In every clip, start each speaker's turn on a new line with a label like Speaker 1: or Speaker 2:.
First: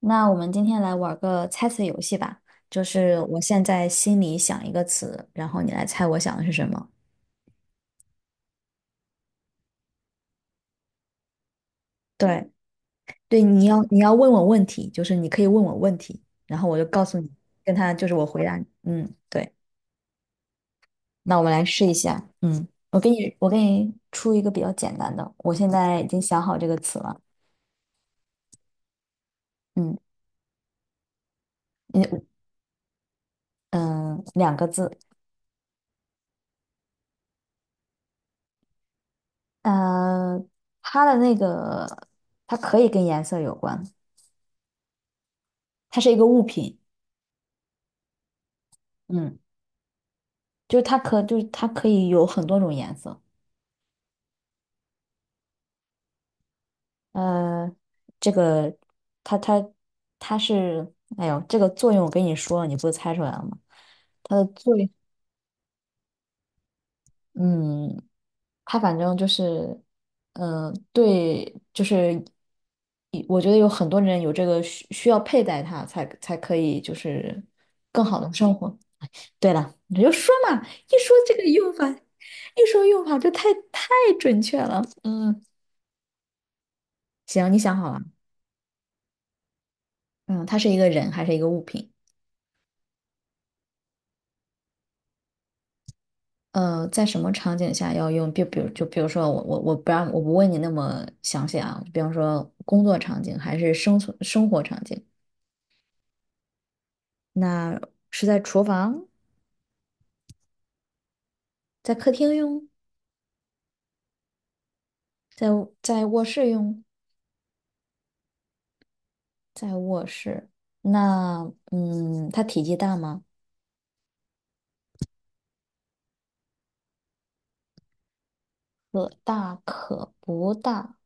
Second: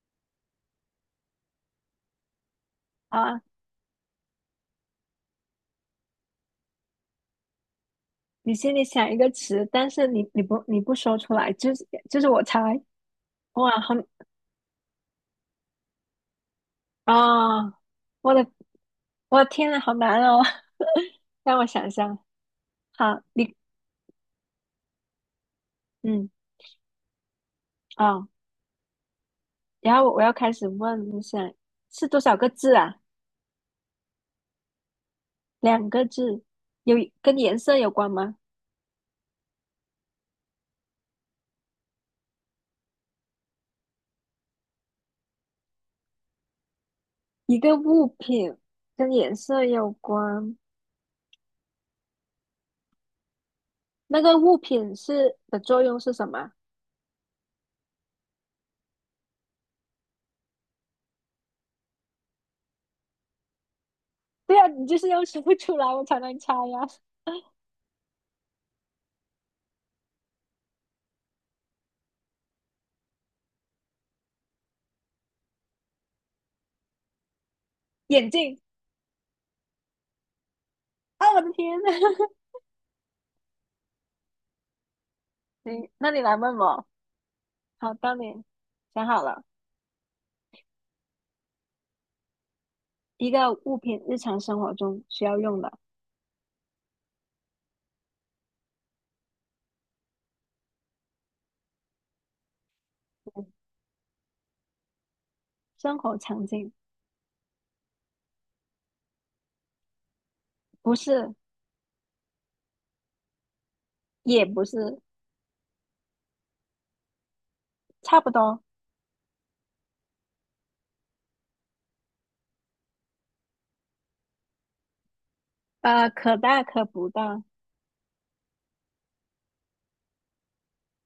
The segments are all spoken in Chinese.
Speaker 1: 那我们今天来玩个猜词游戏吧，就是我
Speaker 2: 啊，
Speaker 1: 现在心里想一个词，然后你来猜我想的是什么。
Speaker 2: 你心里想一个词，但是你不说出来，就是我
Speaker 1: 对，
Speaker 2: 猜。
Speaker 1: 对，你
Speaker 2: 哇，
Speaker 1: 要
Speaker 2: 好
Speaker 1: 你要问我问题，就是你可以问我问题，然后我就告诉你，
Speaker 2: 啊、
Speaker 1: 跟他就是我
Speaker 2: 我
Speaker 1: 回
Speaker 2: 的
Speaker 1: 答你。嗯，
Speaker 2: 我的
Speaker 1: 对。
Speaker 2: 天呐，好难哦，
Speaker 1: 那我们
Speaker 2: 让
Speaker 1: 来
Speaker 2: 我
Speaker 1: 试
Speaker 2: 想一
Speaker 1: 一
Speaker 2: 下。
Speaker 1: 下。嗯，我给
Speaker 2: 好，
Speaker 1: 你我
Speaker 2: 你
Speaker 1: 给你出一个比较简单的，我现在已经
Speaker 2: 嗯
Speaker 1: 想好这个词了。
Speaker 2: 啊，然
Speaker 1: 嗯，
Speaker 2: 后我要开始问，你想
Speaker 1: 你
Speaker 2: 是多少个字啊？
Speaker 1: 嗯，两个字。
Speaker 2: 两个字，有跟颜色有关吗？
Speaker 1: 呃，它的那个它可以跟颜色有关，它是一个物品。
Speaker 2: 一个物品跟颜
Speaker 1: 嗯。
Speaker 2: 色有关，
Speaker 1: 就是它可以有很多种颜色。
Speaker 2: 那个物品是的作用是什么？
Speaker 1: 呃，这个它它它是，哎呦，这个作用我跟你说了，你不是猜出来了吗？它的
Speaker 2: 对啊，
Speaker 1: 作
Speaker 2: 你
Speaker 1: 用，
Speaker 2: 就是要说不出来，我才能猜呀、
Speaker 1: 嗯，它反正就是，对，就是我觉得有很多人有这个需要佩戴它才可以，就是更 好
Speaker 2: 眼
Speaker 1: 的生
Speaker 2: 镜。
Speaker 1: 活。对了，你就说嘛，一说
Speaker 2: 啊，
Speaker 1: 这
Speaker 2: 我
Speaker 1: 个
Speaker 2: 的
Speaker 1: 用
Speaker 2: 天
Speaker 1: 法，
Speaker 2: 呐！
Speaker 1: 一说用法就太准确了。嗯，
Speaker 2: 行，那你来问我。
Speaker 1: 行，你想好
Speaker 2: 好，
Speaker 1: 了。
Speaker 2: 当你。想好了，
Speaker 1: 嗯，它是一个人还是一个物品？
Speaker 2: 一个物品日常生活中需要用的
Speaker 1: 在什么场景下要用？比如，就比如说我不问你那么详细啊，比方说工作场景还是生存生活场景？
Speaker 2: 生活场景，
Speaker 1: 那是在厨房，
Speaker 2: 不是，
Speaker 1: 在客厅用，
Speaker 2: 也不是，
Speaker 1: 在在卧室用，
Speaker 2: 差不多。
Speaker 1: 在卧室。那它体积大吗？
Speaker 2: 可大可不大，
Speaker 1: 可大可不大。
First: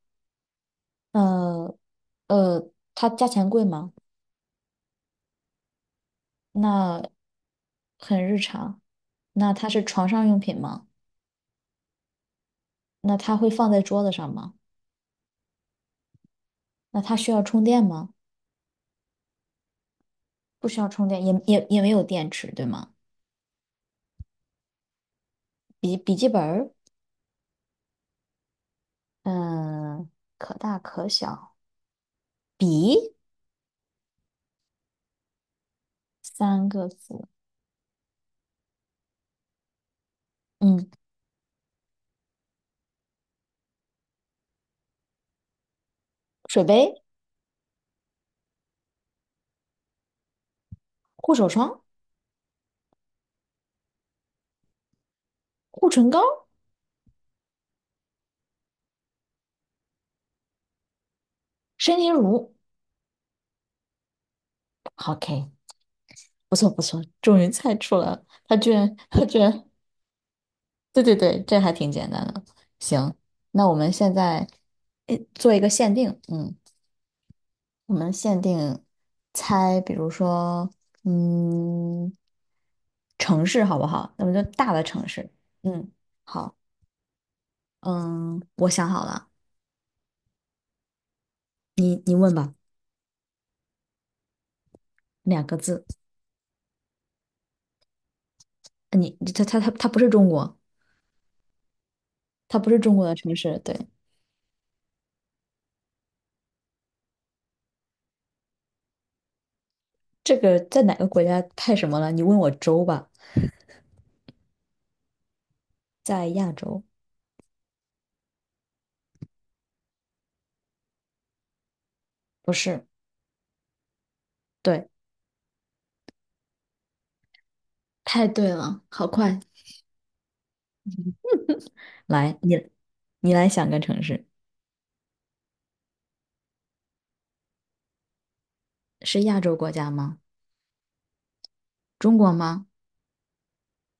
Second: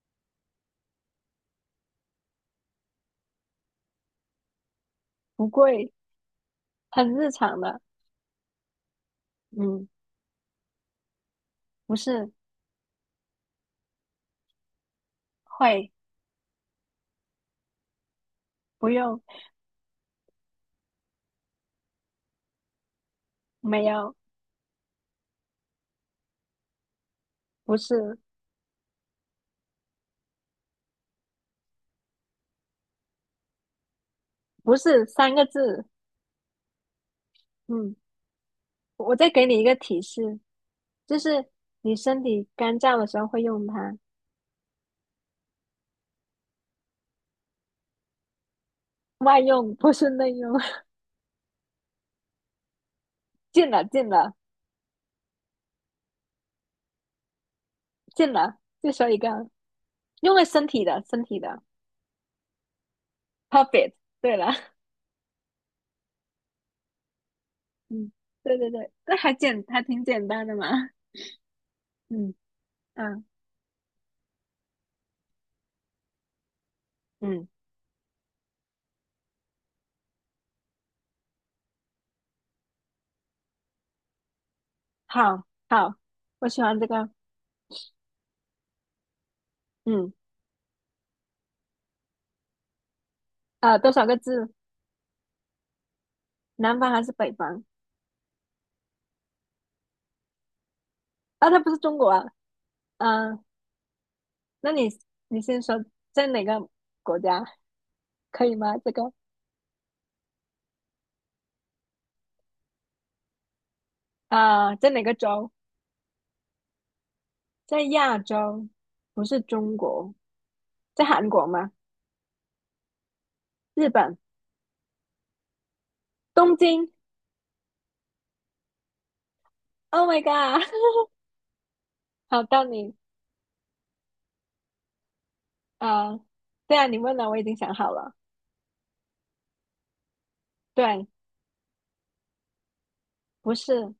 Speaker 1: 呃呃，它价钱贵吗？
Speaker 2: 不贵，
Speaker 1: 那
Speaker 2: 很日常的。
Speaker 1: 很日常。那它是
Speaker 2: 嗯，
Speaker 1: 床上用品吗？
Speaker 2: 不是，
Speaker 1: 那它会放在桌子上吗？
Speaker 2: 会，
Speaker 1: 那它需要充电吗？
Speaker 2: 不用，
Speaker 1: 不需要充电，也没有电池，对吗？
Speaker 2: 没有，
Speaker 1: 笔记本儿，
Speaker 2: 不是，
Speaker 1: 嗯，可大可小，笔，
Speaker 2: 不是三个字。嗯，我再给你一个提示，
Speaker 1: 嗯，
Speaker 2: 就是你身体干燥的时候会用它，
Speaker 1: 水杯，
Speaker 2: 外用不是内用。
Speaker 1: 护手霜，
Speaker 2: 进了，进了，
Speaker 1: 护唇膏，
Speaker 2: 进了，就说一个。用在身体的，身体的
Speaker 1: 身体乳。
Speaker 2: ，perfect。对了，
Speaker 1: OK，不错不错，终于猜出来
Speaker 2: 嗯，
Speaker 1: 了。他
Speaker 2: 对对
Speaker 1: 居
Speaker 2: 对，
Speaker 1: 然，
Speaker 2: 这
Speaker 1: 他
Speaker 2: 还
Speaker 1: 居
Speaker 2: 简
Speaker 1: 然，
Speaker 2: 还挺简单的嘛。
Speaker 1: 对对对，这还挺简单
Speaker 2: 嗯
Speaker 1: 的。行，
Speaker 2: 嗯
Speaker 1: 那我们现在做一个限定，嗯。
Speaker 2: 嗯，
Speaker 1: 我们限定猜，比如说，嗯，城市好不好？那么就大的城市。
Speaker 2: 好
Speaker 1: 嗯，
Speaker 2: 好，我
Speaker 1: 好，
Speaker 2: 喜欢这个。
Speaker 1: 嗯，我想好了，
Speaker 2: 嗯
Speaker 1: 你问吧，
Speaker 2: 啊、多少个字？
Speaker 1: 两个字。
Speaker 2: 南方还是北方？
Speaker 1: 它不是中国，
Speaker 2: 啊，它不是中国啊。
Speaker 1: 它不是中国的城
Speaker 2: 嗯、
Speaker 1: 市。对，
Speaker 2: 那你你先说在哪个国家可以吗？这个
Speaker 1: 这个在哪个国家太什么了？你问我州吧，
Speaker 2: 啊、在哪个州？
Speaker 1: 在亚洲，
Speaker 2: 在亚洲，不是中国，在韩国吗？
Speaker 1: 不是。
Speaker 2: 日本，
Speaker 1: 对，
Speaker 2: 东京。
Speaker 1: 太对了，好快。
Speaker 2: Oh my god!
Speaker 1: 来，
Speaker 2: 好，到
Speaker 1: 你
Speaker 2: 你。
Speaker 1: 你来想个城市，
Speaker 2: 啊，对啊，你问了，我已经想好了。
Speaker 1: 是亚洲国家吗？
Speaker 2: 对，
Speaker 1: 中国吗？
Speaker 2: 不是，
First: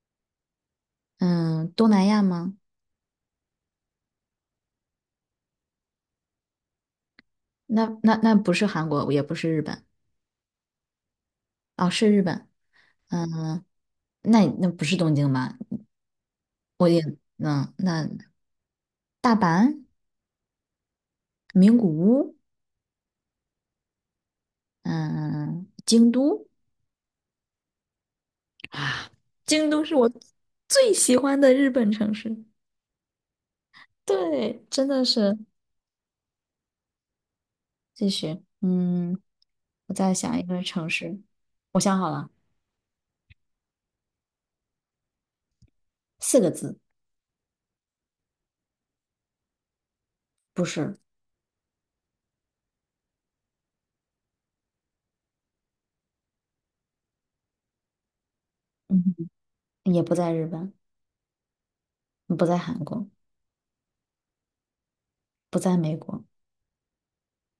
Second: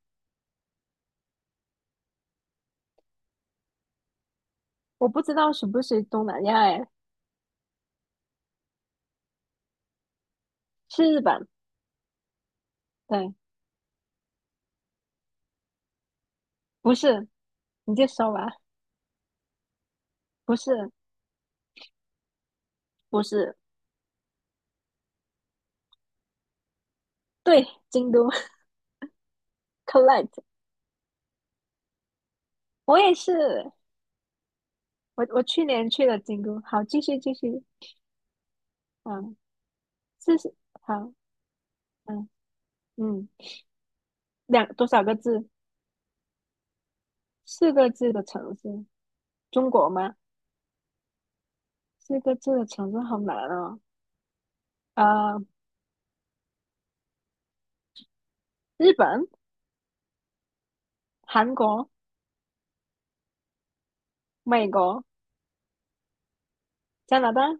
Speaker 1: 嗯，东南亚吗？
Speaker 2: 我不知道是不是东南亚，哎，
Speaker 1: 那不是韩国，也不是日本，
Speaker 2: 是日本。
Speaker 1: 哦，是日本，
Speaker 2: 对，
Speaker 1: 嗯，那不是东京吧？我
Speaker 2: 不
Speaker 1: 也，
Speaker 2: 是，
Speaker 1: 嗯，
Speaker 2: 你就
Speaker 1: 那
Speaker 2: 说吧。
Speaker 1: 大阪、
Speaker 2: 不是，
Speaker 1: 名古屋，
Speaker 2: 不是，
Speaker 1: 嗯，京都，
Speaker 2: 对，京都
Speaker 1: 啊，京都是我
Speaker 2: ，collect。
Speaker 1: 最喜欢的日本城市。
Speaker 2: 我也是，
Speaker 1: 对，真的
Speaker 2: 我
Speaker 1: 是。
Speaker 2: 我去年去了京都。好，继续继续。
Speaker 1: 继续，
Speaker 2: 嗯，
Speaker 1: 我再想
Speaker 2: 四
Speaker 1: 一
Speaker 2: 十，
Speaker 1: 个城
Speaker 2: 好，
Speaker 1: 市，我想好了，
Speaker 2: 嗯嗯，两多少个字？
Speaker 1: 四个字，
Speaker 2: 四个字的城市，中国吗？
Speaker 1: 不是，
Speaker 2: 四个字的城市好难哦。呃，日
Speaker 1: 嗯，
Speaker 2: 本、
Speaker 1: 也不在日本，
Speaker 2: 韩国、
Speaker 1: 不在韩国，
Speaker 2: 美国、
Speaker 1: 不在美国，
Speaker 2: 加拿大。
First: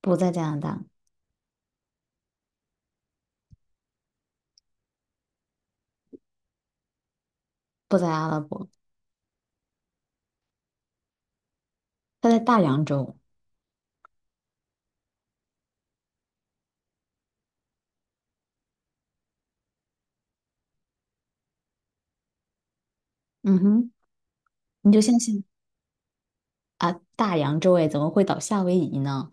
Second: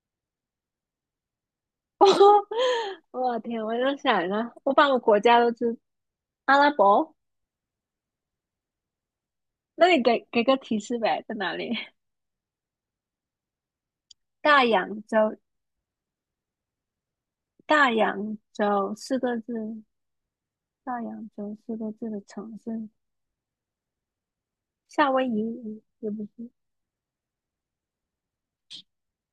Speaker 1: 不在加拿大，
Speaker 2: 我的天！我就想一下，我把个国家都知阿拉伯，
Speaker 1: 不在阿拉伯。
Speaker 2: 那你给给个提示呗，在哪里？
Speaker 1: 它在大洋洲，
Speaker 2: 大洋洲，大洋洲四个字，大洋洲四个字的城市，
Speaker 1: 嗯哼，你就
Speaker 2: 夏
Speaker 1: 相
Speaker 2: 威
Speaker 1: 信
Speaker 2: 夷也不是。
Speaker 1: 啊，大洋洲哎，怎么会倒夏威夷呢？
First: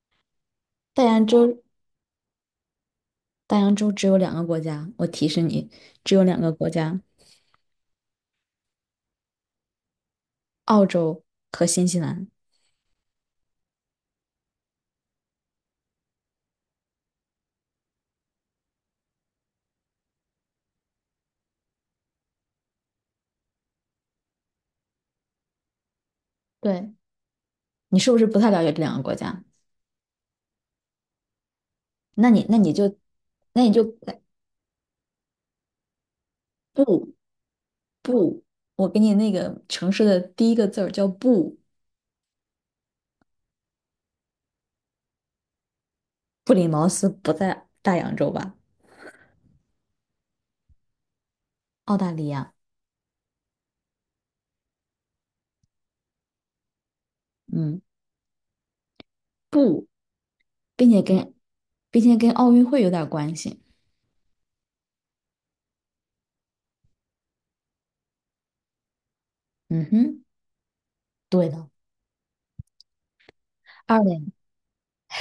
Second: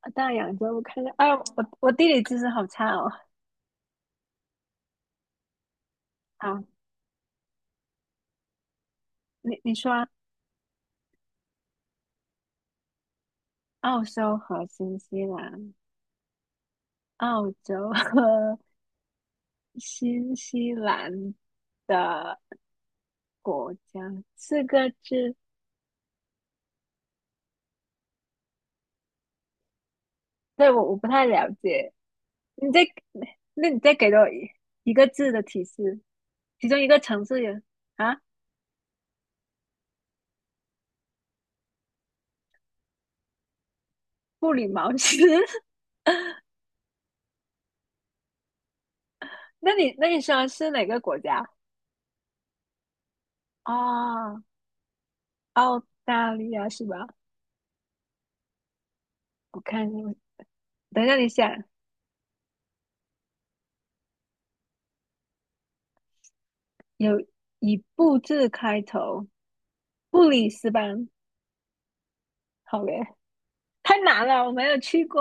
Speaker 2: 啊，大洋洲，我看
Speaker 1: 大
Speaker 2: 一下，
Speaker 1: 洋
Speaker 2: 哎呦，
Speaker 1: 洲，
Speaker 2: 我地理知识好差哦。
Speaker 1: 大洋洲只有两个国家，我提示你，只有两个
Speaker 2: 好，
Speaker 1: 国家，
Speaker 2: 你你说啊
Speaker 1: 澳洲和新西兰。
Speaker 2: 澳洲和新西兰，澳洲和 新西兰的国家，四个字
Speaker 1: 对，你是不是不太了解这两个国家？
Speaker 2: 对，我不太了解。
Speaker 1: 那你那
Speaker 2: 你
Speaker 1: 你
Speaker 2: 再，
Speaker 1: 就，那
Speaker 2: 那
Speaker 1: 你
Speaker 2: 你
Speaker 1: 就
Speaker 2: 再给我一个字的提示，其中一个
Speaker 1: 不
Speaker 2: 城市有啊，
Speaker 1: 不，我给你那个城市的第一个字儿叫不，
Speaker 2: 布里茅斯。
Speaker 1: 布里茅斯不在大洋洲吧？
Speaker 2: 那你那你说是哪个国家？
Speaker 1: 澳大利亚，
Speaker 2: 哦，澳大利亚是吧？
Speaker 1: 嗯，
Speaker 2: 我看
Speaker 1: 不，
Speaker 2: 一下，
Speaker 1: 并且
Speaker 2: 等一下，你
Speaker 1: 跟
Speaker 2: 想
Speaker 1: 并且跟奥运会有点关系。
Speaker 2: 有以布字开头，
Speaker 1: 嗯哼。
Speaker 2: 布里斯班。
Speaker 1: 对的，
Speaker 2: 好嘞，
Speaker 1: 二
Speaker 2: 太难
Speaker 1: 零
Speaker 2: 了，我没有去过，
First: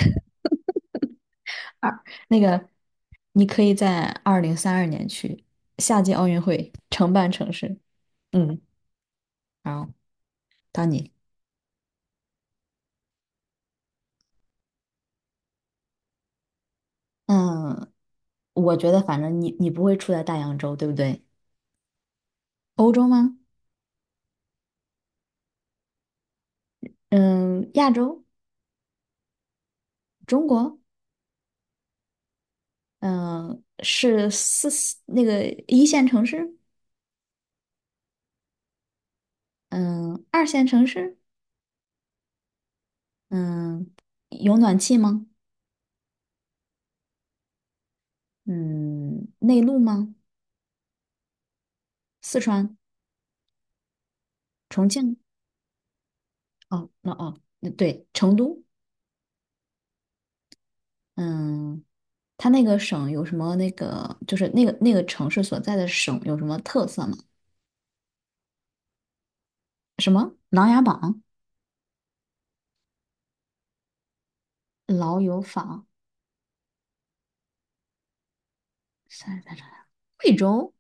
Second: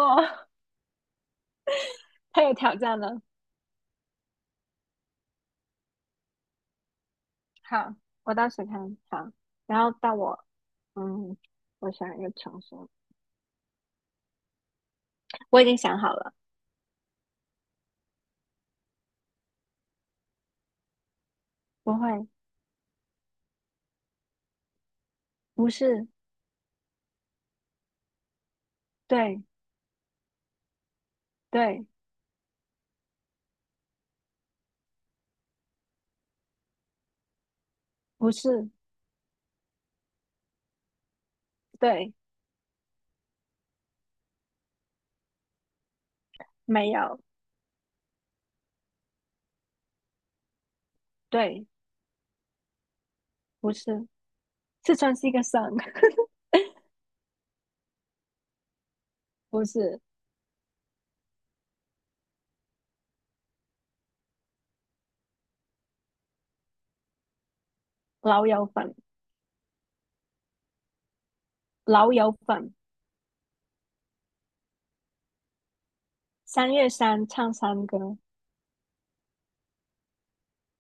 Speaker 1: 二 那
Speaker 2: 太有
Speaker 1: 个，
Speaker 2: 挑战了。
Speaker 1: 你可以在2032年去夏季奥运会承办城市。
Speaker 2: 好，我到
Speaker 1: 嗯，
Speaker 2: 时看？好，然后
Speaker 1: 好，
Speaker 2: 到我，
Speaker 1: 到你。
Speaker 2: 嗯，我想一个城市，我已经想好了，
Speaker 1: 嗯，我觉得反正你不会出在大洋洲，对不对？
Speaker 2: 不会。
Speaker 1: 欧洲吗？
Speaker 2: 不是，
Speaker 1: 嗯，亚洲，
Speaker 2: 对
Speaker 1: 中国，
Speaker 2: 对，
Speaker 1: 嗯，是四四那个一线城市，
Speaker 2: 不是，
Speaker 1: 嗯，二线城市，
Speaker 2: 对，
Speaker 1: 嗯，有暖气吗？
Speaker 2: 没有，
Speaker 1: 嗯，内陆吗？
Speaker 2: 对，
Speaker 1: 四川、
Speaker 2: 不是，
Speaker 1: 重
Speaker 2: 四川
Speaker 1: 庆？
Speaker 2: 是一个省，
Speaker 1: 那对，成都。
Speaker 2: 不是，
Speaker 1: 嗯，它那个省有什么那个，就是那个城市所在的省有什么特色吗？
Speaker 2: 老友粉，
Speaker 1: 什么琅琊榜、
Speaker 2: 老友粉，
Speaker 1: 老友坊、
Speaker 2: 三月三唱山歌，
Speaker 1: 33长沙、贵州、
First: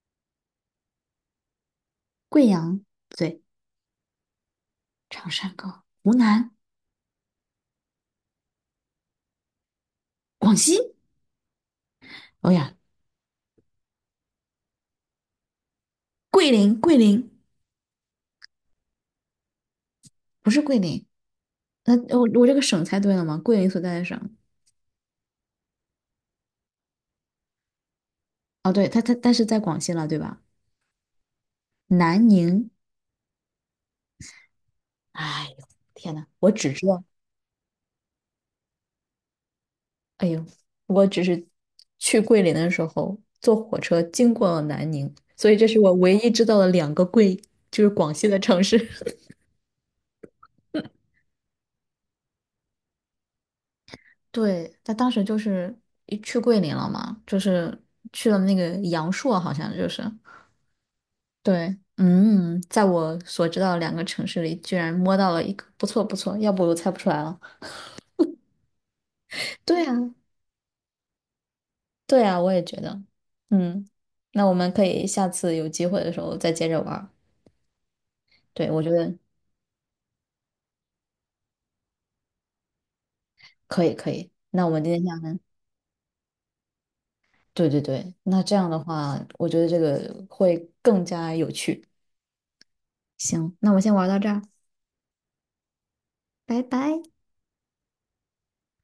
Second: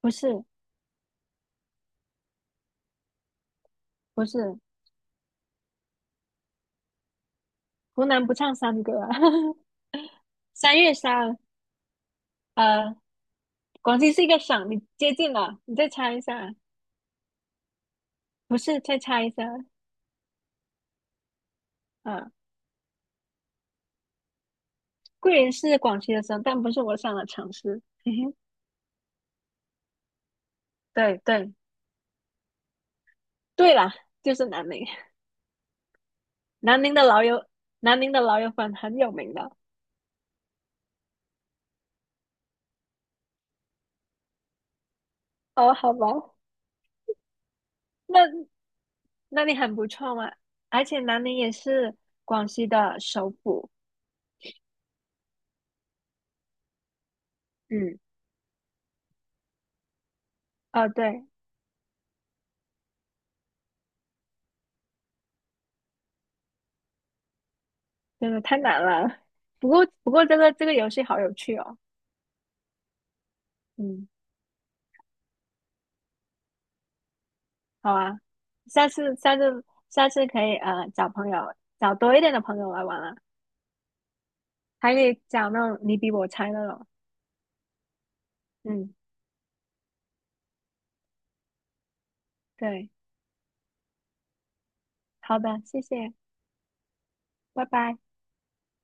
Speaker 2: 不是，
Speaker 1: 贵阳，对，
Speaker 2: 不是，
Speaker 1: 长山高、湖南、
Speaker 2: 湖南不唱山歌啊
Speaker 1: 广西，
Speaker 2: 三月三，
Speaker 1: 哦呀，
Speaker 2: 呃，广西是一个省，你接近了，你再猜一下，
Speaker 1: 桂林
Speaker 2: 不是，再猜一下，
Speaker 1: 不是桂林，那我
Speaker 2: 啊、
Speaker 1: 我这个省猜对了吗？桂林所在的省，
Speaker 2: 桂林是广西的省，但不是我上的城市，嘿嘿，
Speaker 1: 哦，对，它但是在广西了，对吧？
Speaker 2: 对对
Speaker 1: 南宁，
Speaker 2: 对啦，就是南宁，
Speaker 1: 哎呦，天呐，我只
Speaker 2: 南
Speaker 1: 知
Speaker 2: 宁的
Speaker 1: 道。
Speaker 2: 老友，南宁的老友粉很有名的。
Speaker 1: 哎呦，我只是去桂林的时候坐火车经过了南宁，所以这
Speaker 2: 哦，
Speaker 1: 是
Speaker 2: 好
Speaker 1: 我
Speaker 2: 吧，
Speaker 1: 唯一知道的两个就是广西的
Speaker 2: 那
Speaker 1: 城市。
Speaker 2: 那你很不错嘛。而且南宁也是广西的首府。
Speaker 1: 对，他当时就是一去桂林了嘛，就是
Speaker 2: 嗯，
Speaker 1: 去了那个阳朔，好像就是
Speaker 2: 哦，对，
Speaker 1: 对，在我所知道的两个城市里，居然摸到了一个不错不错，要不我猜不出来了。
Speaker 2: 真的太难了。不
Speaker 1: 对
Speaker 2: 过
Speaker 1: 啊，
Speaker 2: 不过这个游戏好有趣哦。
Speaker 1: 对啊，我也觉得，嗯，
Speaker 2: 嗯，
Speaker 1: 那我们可以下次有机会的时候再接着玩儿
Speaker 2: 好啊，
Speaker 1: 对，我
Speaker 2: 下
Speaker 1: 觉得
Speaker 2: 次下次下次可以找朋友，找多一点的朋友来玩啊，
Speaker 1: 可以可以，那我们今
Speaker 2: 还可
Speaker 1: 天
Speaker 2: 以
Speaker 1: 下班。
Speaker 2: 找那种你比我猜那种。
Speaker 1: 对对对，那这样的
Speaker 2: 嗯，
Speaker 1: 话，我觉得这个会更加有趣。
Speaker 2: 对，
Speaker 1: 行，那我们先玩到这儿，
Speaker 2: 好的，谢谢，
Speaker 1: 拜拜。
Speaker 2: 拜拜。